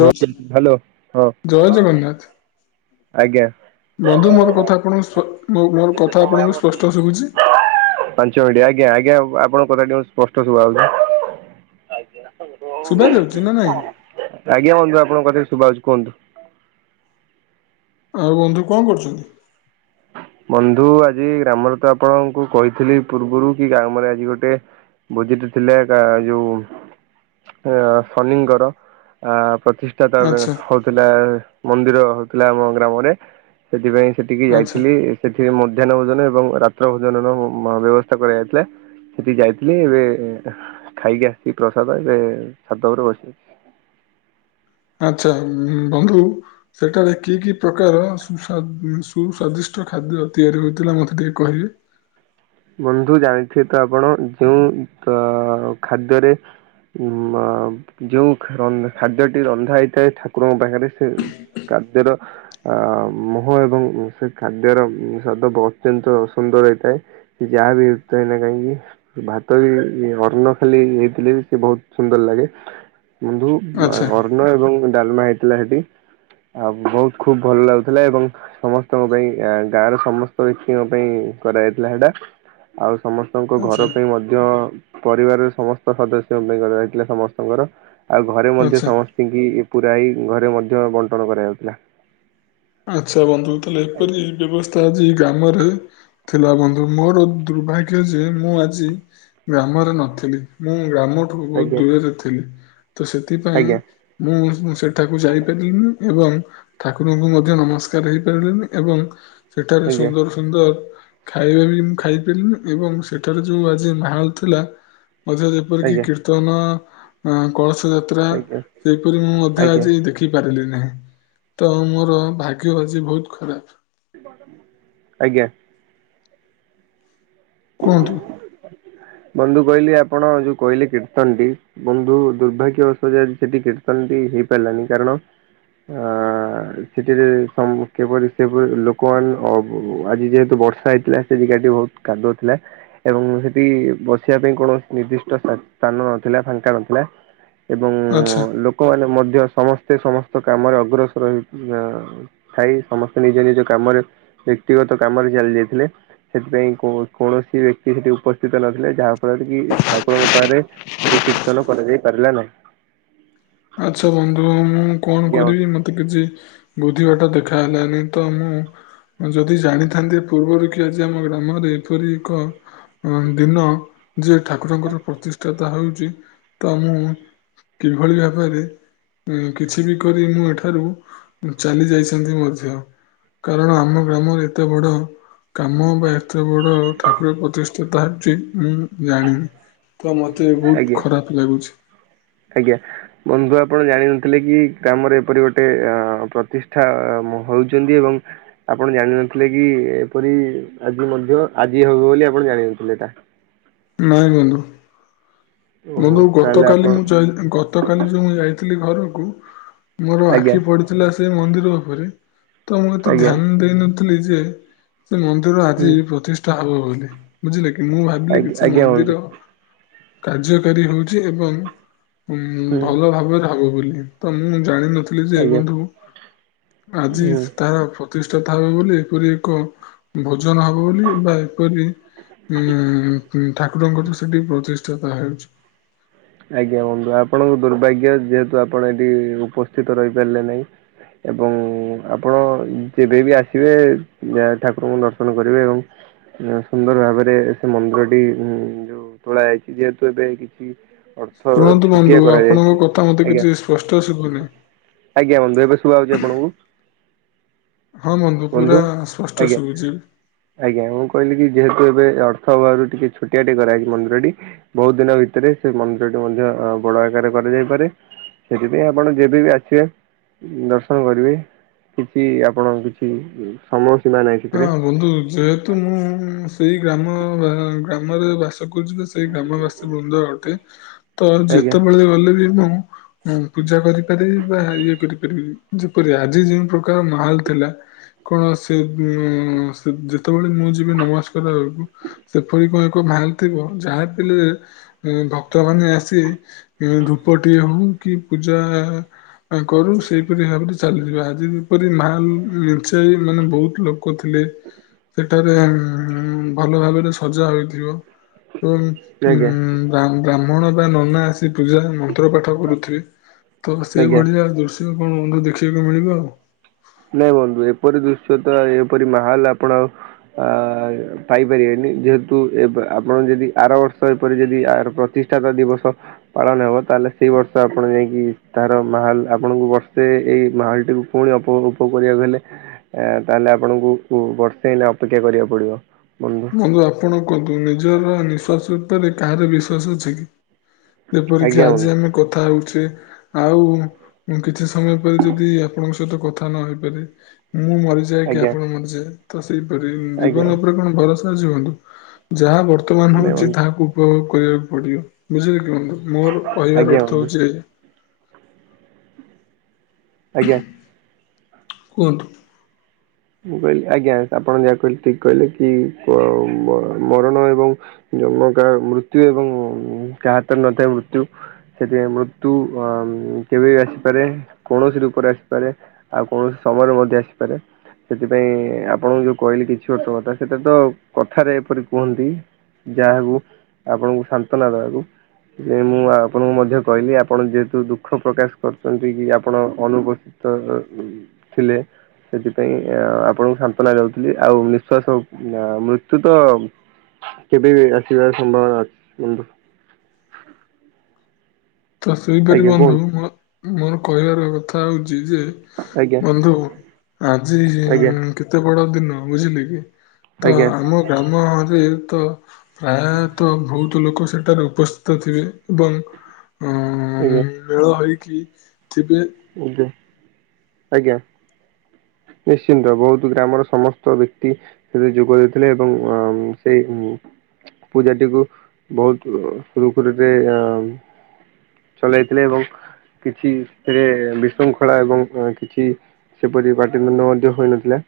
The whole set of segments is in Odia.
ଜ ହ୍ୟାଲୋ ହଁ ଜୟ ଜଗନ୍ନାଥ। ଆଜ୍ଞା ବନ୍ଧୁ ମୋର କଥା ଆପଣ ମୋର କଥା ଆପଣଙ୍କୁ ସ୍ପଷ୍ଟ ଶୁବୁଛି? ପାଞ୍ଚ ମିନିଟ ଆଜ୍ଞା ଆଜ୍ଞା ଆପଣଙ୍କ କଥା ଟିକେ ସ୍ପଷ୍ଟ ସବାଯାଉଚି। ଶୁଭା ଯାଉଚି ନା ନାଇଁ? ଆଜ୍ଞା ବନ୍ଧୁ ଆପଣଙ୍କ କଥା ସୁଭାଯାଉଚି କୁହନ୍ତୁ। ଆଉ ବନ୍ଧୁ କଣ କରୁଚନ୍ତି? ବନ୍ଧୁ ଆଜି ଗ୍ରାମରେ ତ ଆପଣଙ୍କୁ କହିଥିଲି ପୂର୍ବରୁ କି ଗ୍ରାମରେ ଆଜି ଗୋଟେ ଭୋଜିଟେ ଥିଲେ ଏକା ଯୋଉ ଶନିଙ୍କର ପ୍ରତିଷ୍ଠ ଆଚ୍ଛା [unintelligible] ହୋଉଥିଲା ମନ୍ଦିର ହେଲା ଆମ ଗ୍ରାମରେ ସେଥିପାଇଁ ସେଠିକି ଯାଇ ଆଚ୍ଛା ସେଠି ମଧ୍ୟାହ୍ନ ଭୋଜନ ଏବଂ ରାତ୍ର ଭୋଜନର ବ୍ୟବସ୍ଥା କରାଯାଇଥିଲା। ସେଠି ଯାଇଥିଲି ଏବେ ଖାଇକି ଆସିଥିଲି ପ୍ରସାଦ ଏବେ ଛାତ ଉପରେ ବସି ଆଚ୍ଛା ବନ୍ଧୁ ସେଠାରେ କି କି ପ୍ରକାର ସୁ ସୁସ୍ୱାଦିଷ୍ଟ ଖାଦ୍ୟ ତିଆରି ହେଉଥିଲା ମୋତେ ଟିକେ କହିବେ? ବନ୍ଧୁ ଜାଣିଥିବେ ତ ଆପଣ ଯୋଉଁ ଅ ଖାଦ୍ୟରେ ଯେଉଁ ଖାଦ୍ୟଟି ରନ୍ଧା ହେଇଥାଏ, ଠାକୁରଙ୍କ ପାଖରେ ସେ କାର୍ଯ୍ୟର ଅ ମୁଁହ ଏବଂ ସେ ଖାଦ୍ୟର ସ୍ଵାଦ ବୋହୁତ ସୁନ୍ଦର ହେଇଥାଏ। ଯାହା [unintelligible] ନା କାଇଁକ କି ଭାତ ବି ଅନ୍ନ ଖାଲି ହେଇଥିଲେ ସେ ବୋହୁତ ସୁନ୍ଦର ଲାଗେ। ବନ୍ଧୁ ଆଚ୍ଛା ଅନ୍ନ ଏବଂ ଡାଲମା ହେଇଥିଲା ସେଠି ଆଉ ବୋହୁତ ଖୁବ ଭଲ ଲାଗୁଥିଲା ଏବଂ ସମସ୍ତଙ୍କ ପାଇଁ ଆ ଗାଁ ର ସମସ୍ତ ବ୍ୟକ୍ତିଙ୍କ ପାଇଁ କରାଯାଇଥିଲା ସେଟା। ଆଉ ସମସ୍ତଙ୍କ ଘର ଆଚ୍ଛା ପାଇଁ ମଧ୍ୟ ମଧ୍ୟ ପରିବାରର ସମସ୍ତ ସଦସ୍ୟଙ୍କ ପାଇଁ ରହିଥିଲା ସମସ୍ତଙ୍କର ଆଉ ଘରେ ମଧ୍ୟ ଆଚ୍ଛା। ସମସ୍ତ ସେତିକି ପୁରା ହେଇ ଘରେ ମଧ୍ୟ ବଣ୍ଟନ କରାଯାଉଥିଲା। ଆଚ୍ଛା ବନ୍ଧୁ ତାହଲେ ଆଜ୍ଞା ଏପରି ବ୍ୟବସ୍ଥା ଆଜି ଗ୍ରାମରେ ଥିଲା ବନ୍ଧୁ ମୋର ଦୁର୍ଭାଗ୍ୟ ଯେ ମୁଁ ଆଜି ଗ୍ରାମରେ ନଥିଲି ମୁଁ ଗ୍ରାମଠୁ ବଲବି ବୋହୁତ ଆଜ୍ଞା ଦୂରରେ ଥିଲି, ତ ସେଥିପାଇଁ ଆଜ୍ଞା ମୁଁ ସେଠାକୁ ଯାଇପାରିଲିନି ଏବଂ ଠାକୁରଙ୍କୁ ସୂର୍ଯ୍ୟ ନମସ୍କାର ହେଇପାରିଲେନି ଏବଂ ସେଠାରେ ସୁନ୍ଦର ସୁନ୍ଦର ଖାଇବା ବି ମୁଁ ଖାଇପାରିନି ଏବଂ ସେଠାରେ ଯୋଉ ଆଜି ମାହଲ ଥିଲା ମଝିରେ ଯେପରିକି କୀର୍ତ୍ତନ ଅଁ କଳସ। ରଥ ଯାତ୍ରା ଆଜ୍ଞା ଆଜ୍ଞା ସେହିପରି ମୁଁ ମଧ୍ୟ ଆଜ୍ଞା ଆଜି ଦେଖି ପାରିଲି ନାହିଁ ତ ମୋର ଭାଗ୍ୟ ଆଜି ବହୁତ ଖରାପ। ଆଜ୍ଞା। କୁହନ୍ତୁ। ବନ୍ଧୁ କହିଲି ଆପଣ ଯୋଉ କହିଲେ କୀର୍ତ୍ତନ ଟି ବନ୍ଧୁ ଦୁର୍ଭାଗ୍ୟ ବଶତ ଆଜି ସେଠି କୀର୍ତ୍ତନ ଟି ହେଇପାରିଲାନି କାରଣ ଆ [unintelligible] କିପରି ସେପରି ଲୋକମାନେ ଅ ଆଜି ଯେହେତୁ ବର୍ଷା ହେଇ ଥିଲା ସେ ଜାଗାଟି ବହୁତ କାଦୁଅ ଥିଲା। ଏବଂ ସେଠି ବସିବା ପାଇଁ କୌଣସି ନିର୍ଦ୍ଦିଷ୍ଟ ସ୍ଥାନ ନଥିଲା ଫାଙ୍କା ନଥିଲା। ଏବଂ ଆଚ୍ଛା ଲୋକମାନେ ମଧ୍ୟ ସମସ୍ତେ ସମସ୍ତ କାମରେ ଅଗ୍ରସର ହେଇକି ଆଁ ଥାଇ ସମସ୍ତେ ନିଜ ନିଜ କାମରେ ବ୍ୟକ୍ତିଗତ କାମରେ ଚାଲିଯାଇଥିଲେ ସେଥିପାଇଁ କୋ କୌଣସି ବ୍ୟକ୍ତି ସେଠି ଉପସ୍ଥିତ ନଥିଲେ ଯାହା ଫଳରେ କି ଠାକୁରଙ୍କ ପାଖରେ ଟିକେ କୀର୍ତ୍ତନ କରାଯାଇ ପାରିଲା ନାହିଁ। ଆଚ୍ଛା ବନ୍ଧୁ ମୁଁ କଣ ଆଜ୍ଞା କରିବି ମତେ କିଛି ବୁଦ୍ଧି ବାଟ ଦେଖା ହେଲାନି ତ ମୁଁ ଯଦି ଜାଣିଥାନ୍ତି ପୂର୍ବରୁ କି ଆଜି ଆମ ଗ୍ରାମରେ ଏପରି ଏଖ ଅ ଦିନ ଯିଏ ଠାକୁରଙ୍କର ପ୍ରତିଷ୍ଠାତା ହଉଚି ତ ମୁଁ କିଭଳି ଭାବରେ କିଛି ବି କରି ମୁଁ ଏଠାରୁ ଚାଲି ଯାଇଛନ୍ତି ମଧ୍ୟ କାରଣ ଆମ ଗ୍ରାମରେ ଏତେ ବଡ କାମ ବା ଏତେ ବଡ଼ ଠାକୁର ପ୍ରତିଷ୍ଠା ତା ହେଉଛି ମୁଁ ଜାଣିନି। ତ ମତେ ବହୁତ ଆଜ୍ଞା। ଖରାପ ଲାଗୁଛି। ଆଜ୍ଞା। ବନ୍ଧୁ ଆପଣ ଜାଣିନଥିଲେ କି ଗ୍ରାମରେ ଏପରି ଗୋଟେ ଅ ପ୍ରତିଷ୍ଠା ହଉଛନ୍ତି ଏବଂ ଆପଣ ଜାଣିନଥିଲେ କି ଏପରି ଆଜି ମଧ୍ୟ ଆଜି ହବ ବୋଲି ଆପଣ ଜାଣିନଥିଲେ ଏଟା। ନାଇଁ ବନ୍ଧୁ। ଓହୋ ବନ୍ଧୁ ତାହେଲେ ଗତକାଲି ଆପଣ ମୁଁ ଯାଇ ଗ ଗତ କାଲି ଯୋଉ ମୁଁ ଯାଇଥିଲି ଘରକୁ ମୋର ଆଜ୍ଞା ଆଖି ପଡିଥିଲା ସେ ମନ୍ଦିର ଉପରେ ତ ମୁଁ ଏତେ ଆଜ୍ଞା ଧ୍ୟାନ ଦେଇନଥିଲି ଯେ ସେ ମନ୍ଦିର ହୁଁ। ଆଜି ପ୍ରତିଷ୍ଠ ଷ୍ଟା ହବ ବୋଲି ବୁଝିଲେ କି ମୁଁ ଭାବିଲି ଆଜ୍ଞା କି ସେ ଆଜ୍ଞା ବନ୍ଧୁ ମନ୍ଦିର କାର୍ଯ୍ୟକାରୀ ହଉଚି ଏବଂ ହୁଁ ଭଲ ଭାବରେ ହବ ବୋଲି ତ ମୁଁ ଜାଣି ନ ଥିଲି ଯେ ଆଜ୍ଞା ବନ୍ଧୁ ଆଜି ହୁଁ। ତାର ପ୍ରତିଷ୍ଠା ତା ହବ ବୋଲି ଏପରି ଏକ ଭୋଜନ ହବ ବୋଲି ବା ଏପରି ଉଁ ଠାକୁରଙ୍କର ସେଠି ପ୍ରଚି ଷ୍ଟା ହେଉଚି। ଆଜ୍ଞା ବନ୍ଧୁ ଆପଣଙ୍କ ଦୁର୍ଭାଗ୍ୟ ଯେହେତୁ ଆପଣ ଏଠି ଉପସ୍ଥିତ ରହିପାରିଲେ ନାହିଁ। ଏବଂ ଆପଣ ଯେବେ ବି ଆସିବେ ଠାକୁରଙ୍କୁ ଦର୍ଶନ କରିବେ ଆଉ। ସୁନ୍ଦର ଭାବରେ ସେ ମନ୍ଦିରଟି ଉ ଯୋଉ ତୋଳା ହେଇଚି ଯେହେତୁ ଏବେ କିଛି ଅର୍ଥ ଶୁଣନ୍ତୁ ଛୋଟିଆ ବନ୍ଧୁ କରାଯାଇଛି ଆପଣଙ୍କ କଥା ମତେ ଆଜ୍ଞା କିଛି ସ୍ପଷ୍ଟ ଶୁଭୁନି। ଆଜ୍ଞା ବନ୍ଧୁ ଏବେ ଶୁଭା ହଉଚି ଆପଣଙ୍କୁ। ହଁ ବନ୍ଧୁ ପୁରା ସ୍ପଷ୍ଟ ଆଜ୍ଞା ଶୁଭୁଛି। ଆଜ୍ଞା ମୁଁ କହିଲି କି ଯେହେତୁ ଏବେ ଅର୍ଥ ଅଭାବ ରୁ ଟିକେ ଛୋଟିଆ ଟେ କରାହେଇଚି ମନ୍ଦିର ଟି ବହୁତ ଦିନ ଭିତରେ ସେ ମନ୍ଦି [unintelligible] ବଡ ଆକାରରେ କରାଯାଇପାରେ ସେଥିପାଇଁ ଆପଣ ଯେବେ ବି ଆସିବେ ଦର୍ଶନ କରିବେ କିଛି ଆପଣଙ୍କ କିଛି ସମୟ ସୀମା ନାହିଁ ହଁ ସେଥିରେ। ବନ୍ଧୁ ଯେ ହେତୁ ମୁଁ ସେଇ ଗ୍ରାମ ଗ୍ରାମରେ ବାସ କରୁଚି ତ ସେଇ ଗ୍ରାମବାସୀ ବୃନ୍ଦ ଅଟେ। ତ ଆଜ୍ଞା ଯେତେବେଳେ ଗଲେ ବି ମୁଁ ହଁ ପୂଜା କରିପାରିବି ବା ଇଏ କରିପାରିବି ଯେପରି ଆଜି ଯେଉଁ ପ୍ରକାର ମାହଲ ଥିଲା କଣ ସେ ବି ସେ ଯେତେବେଳେ ମୁଁ ଯିବି ନମସ୍କାର ବେଳକୁ ସେପରି କଣ ଏକ ମାହଲ ଥିବ ଯାହା ପିଲେ ଏ ଭକ୍ତମାନେ ଆସି ଏ ଧୂପଟିଏ ହୋଉ କି ପୂଜା ଆ କରୁ ସେଇପରି ଭାବରେ ଚାଲିଯିବେ ଆଜି ଯେପରି ମାହଲ ନିଞ୍ଚେଇଗଲାଣି ବୋହୁତ ଲୋକ ଥିଲେ ସେଠାରେ ଉଁ ଭଲ ଭାବରେ ସଜା ହୋଇଥିବ। ଓଁ ଉଁ ଆଜ୍ଞା ବା ବ୍ରାହ୍ମଣ ବା ନନା ଆସି ପୂଜାରେ ମନ୍ତ୍ର ପାଠ କରୁଥିବେ ତ ସେଇ ଆଜ୍ଞା ଭଳିଆ ଦୃଶ୍ ଶ୍ୟ କଣ ବନ୍ଧୁ ଦେଖିବାକୁ ମିଳିବ ଆଉ। ନାଇଁ ବନ୍ଧୁ ଏପରି ଦୃଶ୍ୟ ତ ଆଆ ଏପରି ମାହାଲ ଆପଣ ଆଉ ଆ ପାଇପାରିବେନି ଯେହେତୁ ଏବେ ଆପଣ ଯଦି ଆର ବର୍ଷ ଏପରି ଯଦି ଆର ପ୍ରତିଷ୍ ଥାକ ଦିବସ ପାଳନ ହେବ ତାହେଲେ ସେଇ ବର୍ଷ ଆପଣ ଯାଇକି ତାହାର ମାହାଲ ଆପଣଙ୍କୁ ବର୍ଷେ ଏଇ ମାହଲଟିକୁ ପୁଣି ଆପଣଙ୍କୁ କଁ କରିବାକୁ ହେଲେ ଏ ତାହେଲେ ଆପଣଙ୍କୁ କୁ ବର୍ଷେ ଏଇନା ଅପେକ୍ଷା କରିବାକୁ ପଡିବ ବ କିନ୍ତୁ ଆପଣ କୁହନ୍ତୁ ନିଜର ନିଶ୍ୱାସ ଉପରେ କାହାର ବିଶ୍ଵାସ ଅଛି କି? ଯେପରିକି ଆଜ୍ଞା ବନ୍ଧୁ ଆଜି ଆମେ କଥା ହୋଉଚେ ଆଉ କିଛି ସମୟ ପରେ ଯଦି ଆପଣଙ୍କ ସହିତ କଥା ନହେଇପାରେ ମୁଁ ମରି ଯାଏ କି ଆଜ୍ଞା ଆପଣ ମରିଯାଏ ତ ସେଇପରି ଆଜ୍ଞା ଜୀବନ ଉପରେ କଣ ଭରସା ଅଛି ବନ୍ଧୁ ଯାହା ବର୍ ବର୍ତ୍ତମାନ ନାଇଁ ହୋଉଚି ବନ୍ଧୁ ତାହାକୁ ଉପଭୋଗ କରିବାକୁ ପଡ଼ିବ ବୁଝିଲେ କି ବନ୍ଧୁ ମୋର କହିବାର ଆଜ୍ଞା ଅର୍ଥ ବନ୍ଧୁ ହୋଉଚି ଆଜ୍ଞା। କୁହନ୍ତୁ। ମୁଁ କହିଲି ଆଜ୍ଞା ଆପଣ ଯାହା କହିଲେ ଠିକ କହିଲେ କି କ ମ ମରଣ ଏବଂ ଜମକା ମୃତ୍ୟୁ ଏବଂ କାହା ହାତରେ ନଥାଏ ମୃତ୍ୟୁ। ସେଥିପାଇଁ ମୃତ୍ୟୁ ଆ କେବେ ବି ଆସିପାରେ କୌଣସି ରୂପରେ ଆସିପାରେ। ଆଉ କୌଣସି ସମୟରେ ମଧ୍ୟ ଆସିପାରେ। ସେଥିପାଇଁ ଆପଣଙ୍କୁ ଯୋଉ କହିଲି କିଛି ବର୍ଷ କଥା ସେଟା ତ କଥାରେ ଏପରି କୁହନ୍ତି। ଯାହାକୁ ଆପଣଙ୍କୁ ସାନ୍ତ୍ୱନା ଦେବାକୁ। ଯେ ମୁଁ ଆପଣଙ୍କୁ ମଧ୍ୟ କହିଲି ଆପଣ ଯେହେତୁ ଦୁଃଖ ପ୍ରକାଶ କରୁଚନ୍ତି କି ଆପଣ ଅନୁପସ୍ ତ ଅ ଉ ଥିଲେ ସେଥିପାଇଁ ଆ ଆପଣଙ୍କୁ ସାନ୍ତ୍ୱନା ଯାଉଥିଲି ଆଉ ନିଃଶ୍ଵାସ ଆ ମୃତ୍ୟୁ ତ କେବେ ବି ଆସିବାର ସମ୍ଭାବନା ଅଛି କିନ୍ତୁ ତ ସେହିପରି ଆଜ୍ଞା ବନ୍ଧୁ କୁହନ୍ତୁ ମୋ ମୋ କହିବାର କଥା ହୋଉଚି ଯେ ଆଜ୍ଞା ବନ୍ଧୁ ଆଜି ହେ ଆଜ୍ଞା କେତେ ବଡ ଦିନ ବୁଝିଲେ କି। ତ ଆଜ୍ଞା ଆମ ଗ୍ରାମରେ ତ ପ୍ରାୟତଃ ଭୋଉତ ଲୋକ ସେଠାରେ ଉପସ୍ଥିତ ଥିବେ ଏବଂ ହଁ ଆଜ୍ଞା ଆଜ୍ଞା ମେଳ ହେଇକି ଥିବେ। ଆଜ୍ଞା ଆଜ୍ଞା। ନିଶ୍ଚିନ୍ତ ବୋହୁତୁ ଗ୍ରାମର ସମସ୍ତ ବ୍ୟକ୍ତି ସେଥିରେ ଯୋଗ ଦେଇଥିଲେ ଏବଂ ଆମ୍ ସେଇ ପୂଜାଟିକୁ ବୋହୁତ ସୁରୁଖୁରୁରେ ଅଁ ଚଲାଇଥିଲେ ଏବଂ କିଛି ଏଥିରେ ବିଶୃଙ୍ଖଳା ଏବଂ କିଛି ସେପରି ପାଟିତୁଣ୍ଡ ମଧ୍ୟ ହୋଇନଥିଲା।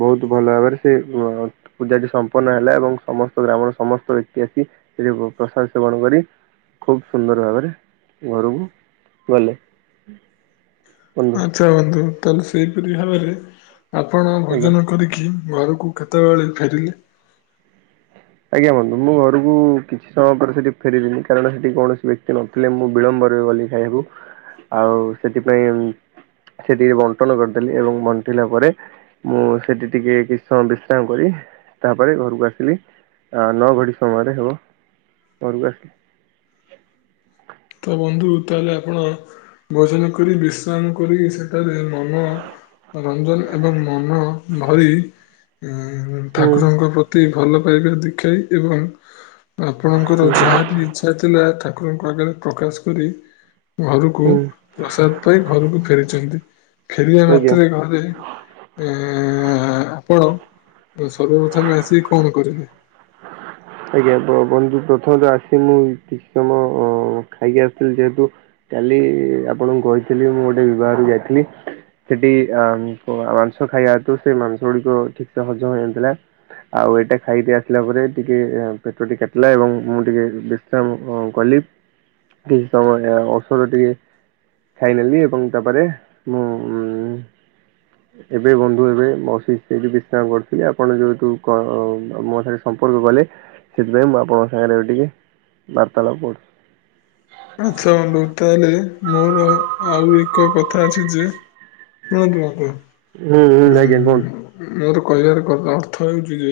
ବୋହୁତ ଭଲ ଭାବରେ ସିଏ ୱା ପୂଜାଟି ସମ୍ପନ୍ନ ହେଲା ଏବଂ ସମସ୍ତ ଗ୍ରାମର ସମସ୍ତ ବ୍ୟକ୍ତି ଆସି ସେଥିରେ ପ୍ରସାଦ ସେବନ କରି ଖୁବ ସୁନ୍ଦର ଭାବରେ ଘରକୁ ଗଲେ। ବନ୍ଧୁ ଆଛା ବନ୍ଧୁ ତାହେଲେ ସେହିପରି ଭାବରେ ଆପଣ ଆଜ୍ଞା ଭୋଜନ କରିକି ଘରକୁ କେତେବେଳେ ଫେରିଲେ? ଆଜ୍ଞା ବନ୍ଧୁ ମୁଁ ଘରକୁ କିଛି ସମୟ ପରେ ସେଠି ଫେରିଲିନି କାରଣ ସେଠି କୌଣସି ବ୍ୟକ୍ତି ନ ଥିଲେ ମୁଁ ବିଳମ୍ବରେ ଗଲି ଖାଇବାକୁ ଆଉ ସେଥିପାଇଁ ଏମ୍ ସେ ଟିକେ ବଣ୍ଟନ କରିଦେଲି ଏବଂ ବଣ୍ଟିଲା ପରେ ମୁଁ ସେଇଠି ଟିକେ କିଛି ସମୟ ବିଶ୍ରାମ କରି ତାପରେ ଘରକୁ ଆସିଲି। ଆ ନଅ ଘଡ଼ି ସମୟରେ ହେବ ଘରକୁ ଆସିଲି। ତ ବନ୍ଧୁ ତାହେଲେ ଆପଣ ଭୋଜନ କରି ବିଶ୍ରାମ କରି ସେଠାରେ ମନ ରଞ୍ଜନ ଏବଂ ମନ ଭରି ଉଁ ହୁଁ ଠାକୁରଙ୍କ ପ୍ରତି ଭଲ ପାଇବା ଦେଖାଇ ଏବଂ ଆପଣଙ୍କର ହୁଁ ଯାହାବି ଇଚ୍ଛା ଥିଲା ଠାକୁରଙ୍କ ଆଗରେ ପ୍ରକାଶ କରି ଘରକୁ ହୁଁ ପ୍ରସାଦ ପାଇ ଘରକୁ ଫେରିଚନ୍ତି, ଫେରିବା ଆଜ୍ଞା ମାତ୍ରେ ଘରେ ଏଁ ଆପଣ ସର୍ବପ୍ରଥମେ ଆସି କଣ କରିଲେ? ଆଜ୍ଞା ବନ୍ଧୁ ପ୍ରଥମେ ତ ଆସି ମୁଁ କିଛି ସମୟ ଖାଇକି ଆସିଥିଲି ଯେହେତୁ କାଲି ଆପଣଙ୍କୁ କହିଥିଲି ମୁଁ ଗୋଟେ ବିବାଘର କୁ ଯାଇଥିଲି। ସେଠି ଆ ମାଂସ ଖାଇବା ହେତୁ ସେ ମାଂସ ଗୁଡିକ ଠିକ୍ ସେ ହଜମ ହେଇନଥିଲା। ଆଉ ଏଇଟା ଖାଇଦେଇ ଆସିଲା ପରେ ଟି କେ ପେଟଟି କାଟିଲା ଏବଂ ମୁଁ ଟିକେ ବିଶ୍ରାମ କଲି। କିଛି ସମୟ ଔଷଧ ଟିକେ ଖାଇନେଲି ଏବଂ ତାପରେ ମୁଁ ଏବେ ବନ୍ଧୁ ଏବେ ବସି ସେଇଠି ବିଶ୍ରାମ କରିୁଥିଲି, ଆପଣ ଯେହେତୁ କ ମୋ ସାଙ୍ଗେରେ ସମ୍ପର୍କ କଲେ। ସେଥିପାଇଁ ମୁଁ ଆପଣଙ୍କ ସାଙ୍ଗେରେ ଏବେ ଟିକେ ବାର୍ତ୍ତାଳାପ କରୁଚି। ଆଚ୍ଛା [unintelligible] ତାହେଲେ ମୋର ଆଉ ଏକ କଥା ଅଛି ଯେ [unintelligible] ହୁଁ ହୁଁ ଆଜ୍ଞା କୁହନ୍ତୁ ଉଁ ମୋର କହିବାର ଅର୍ଥ ହେଉଚି ଯେ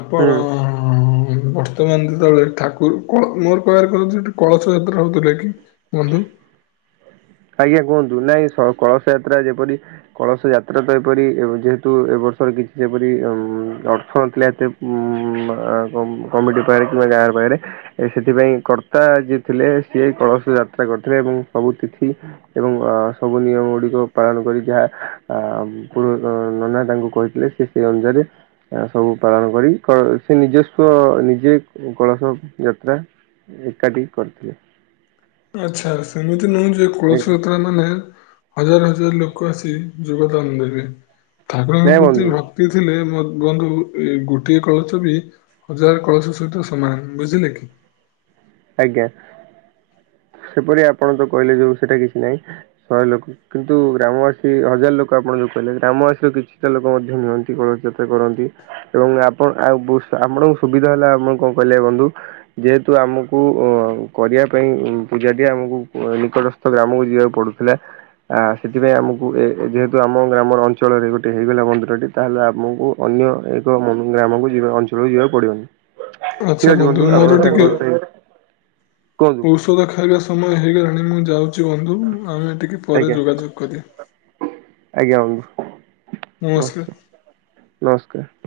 ଆପଣ ହୁଁ ବ ର୍ତ୍ତମାନ୍ ଯେତବଳେ ଠାକୁର କଣ ମୋର କହିବାର [unintelligible] କଳସ ଯାତ୍ରା ହଉଥିଲା କି ବନ୍ଧୁ? ଆଜ୍ଞା କୁହନ୍ତୁ, ନାଇଁ ସ କଳସ ଯାତ୍ରା ଯେପରି କଳସ ଯାତ୍ରା ତ ଏପରି ଯେହେତୁ ଏ ବର୍ଷର କିଛି ଯେପରି ଅର୍ଥ ନଥିଲା ଏତେ ଉଁ କମିଟି ପାଖେରେ କିମ୍ବା ଗାଁ ପାଖେରେ ଏ ସେଥିପାଇଁ କର୍ତ୍ତା ଯିଏ ଥିଲେ ସିଏ କଳସ ଯାତ୍ରା କରିଥିଲେ ଏବଂ ସବୁଥି ଏବଂ ସବୁ ନିୟମ ଗୁଡିକ ପାଳନ କରିକି ଆ ପୁରୋ ନନା ତାଙ୍କୁ କହିଥିଲେ ସେ ସେଇ ଅନୁଯାରେ ସବୁ ପାଳନ କରି କ ସେ ନିଜସ୍ୱ ନିଜେ କଳସ ଯାତ୍ରା ଏକାଠି କରିଥିଲେ। ଆଚ୍ଛା ସେମିତି ନୁହଁ ଯେ କୁଳସୀ ଆଜ୍ଞା ଯାତ୍ରା ନ ହେନେ ହଜାର-ହଜାର ଲୋକ ଆସି ଯୋଗଦାନ ଦେବେ, ଠାକୁରଙ୍କ ନାଇଁ ପ୍ରତି ବନ୍ଧୁ ଭ କ୍ତି ଥିଲେ ମୋ ବନ୍ଧୁ ଏ ଗୋଟିଏ କଳସ ବି ହଜାର କଳସ ସହିତ ସମାନ ବୁଝିଲେ କି। ଆଜ୍ଞା ସେପରି ଆପଣ ତ କହିଲେ ଯୋଉ ସେଟା କିଛି ନାହିଁ ଶହେ ଲୋକ କିନ୍ତୁ ଗ୍ରାମବାସୀ ହଜାର ଲୋକ ଆପଣ ଯୋଉ କହିଲେ ଗ୍ରାମବାସୀର କିଛିଟା ଲୋକ ମଧ୍ୟ ନିଅନ୍ତି କଳସ ଯାତ୍ରା କରନ୍ତି। ଏବଂ ଆପଣ ଆଉ ଆପଣଙ୍କୁ ସୁବିଧା ହେଲା ଆପଣ କଣ କହିଲେ ବନ୍ଧୁ ଯେହେତୁ ଆମକୁ କୁ କରିବା ପାଇଁ ପୂଜାଟିଏ ଆମକୁ ନିକଟସ୍ଥ ଗ୍ରାମକୁ ଯିବାକୁ ପଡ଼ୁଥିଲା। ଆ ସେଥିପାଇଁ ଆମକୁ ଏ ଯେହେତୁ ଆମ ଗ୍ରାମର ଅଞ୍ଚଳରେ ଗୋଟେ ହେଇଗଲା ମନ୍ଦିରଟି। ତାହେଲେ ଆମକୁ ଅନ୍ୟ ଏକ ଗ୍ରାମକୁ ଯିବା ଅଞ୍ଚଳକୁ ଯିବାକୁ ପଡ଼ିବନି। ଆଚ୍ଛା ବନ୍ଧୁ ମୋର ଟିକେ କୁହନ୍ତୁ ଔଷଦ ଖାଇବା ସମୟ ହେଇଗଲାଣି ମୁଁ ଯାଉ ଚି ବନ୍ଧୁ ଆମେ ଟିକେ ପରେ ଆଜ୍ଞା ଯୋଗାଯୋଗ କରିଆ। ନମସ୍କାର। [unintelligible] ନମସ୍କାର୍।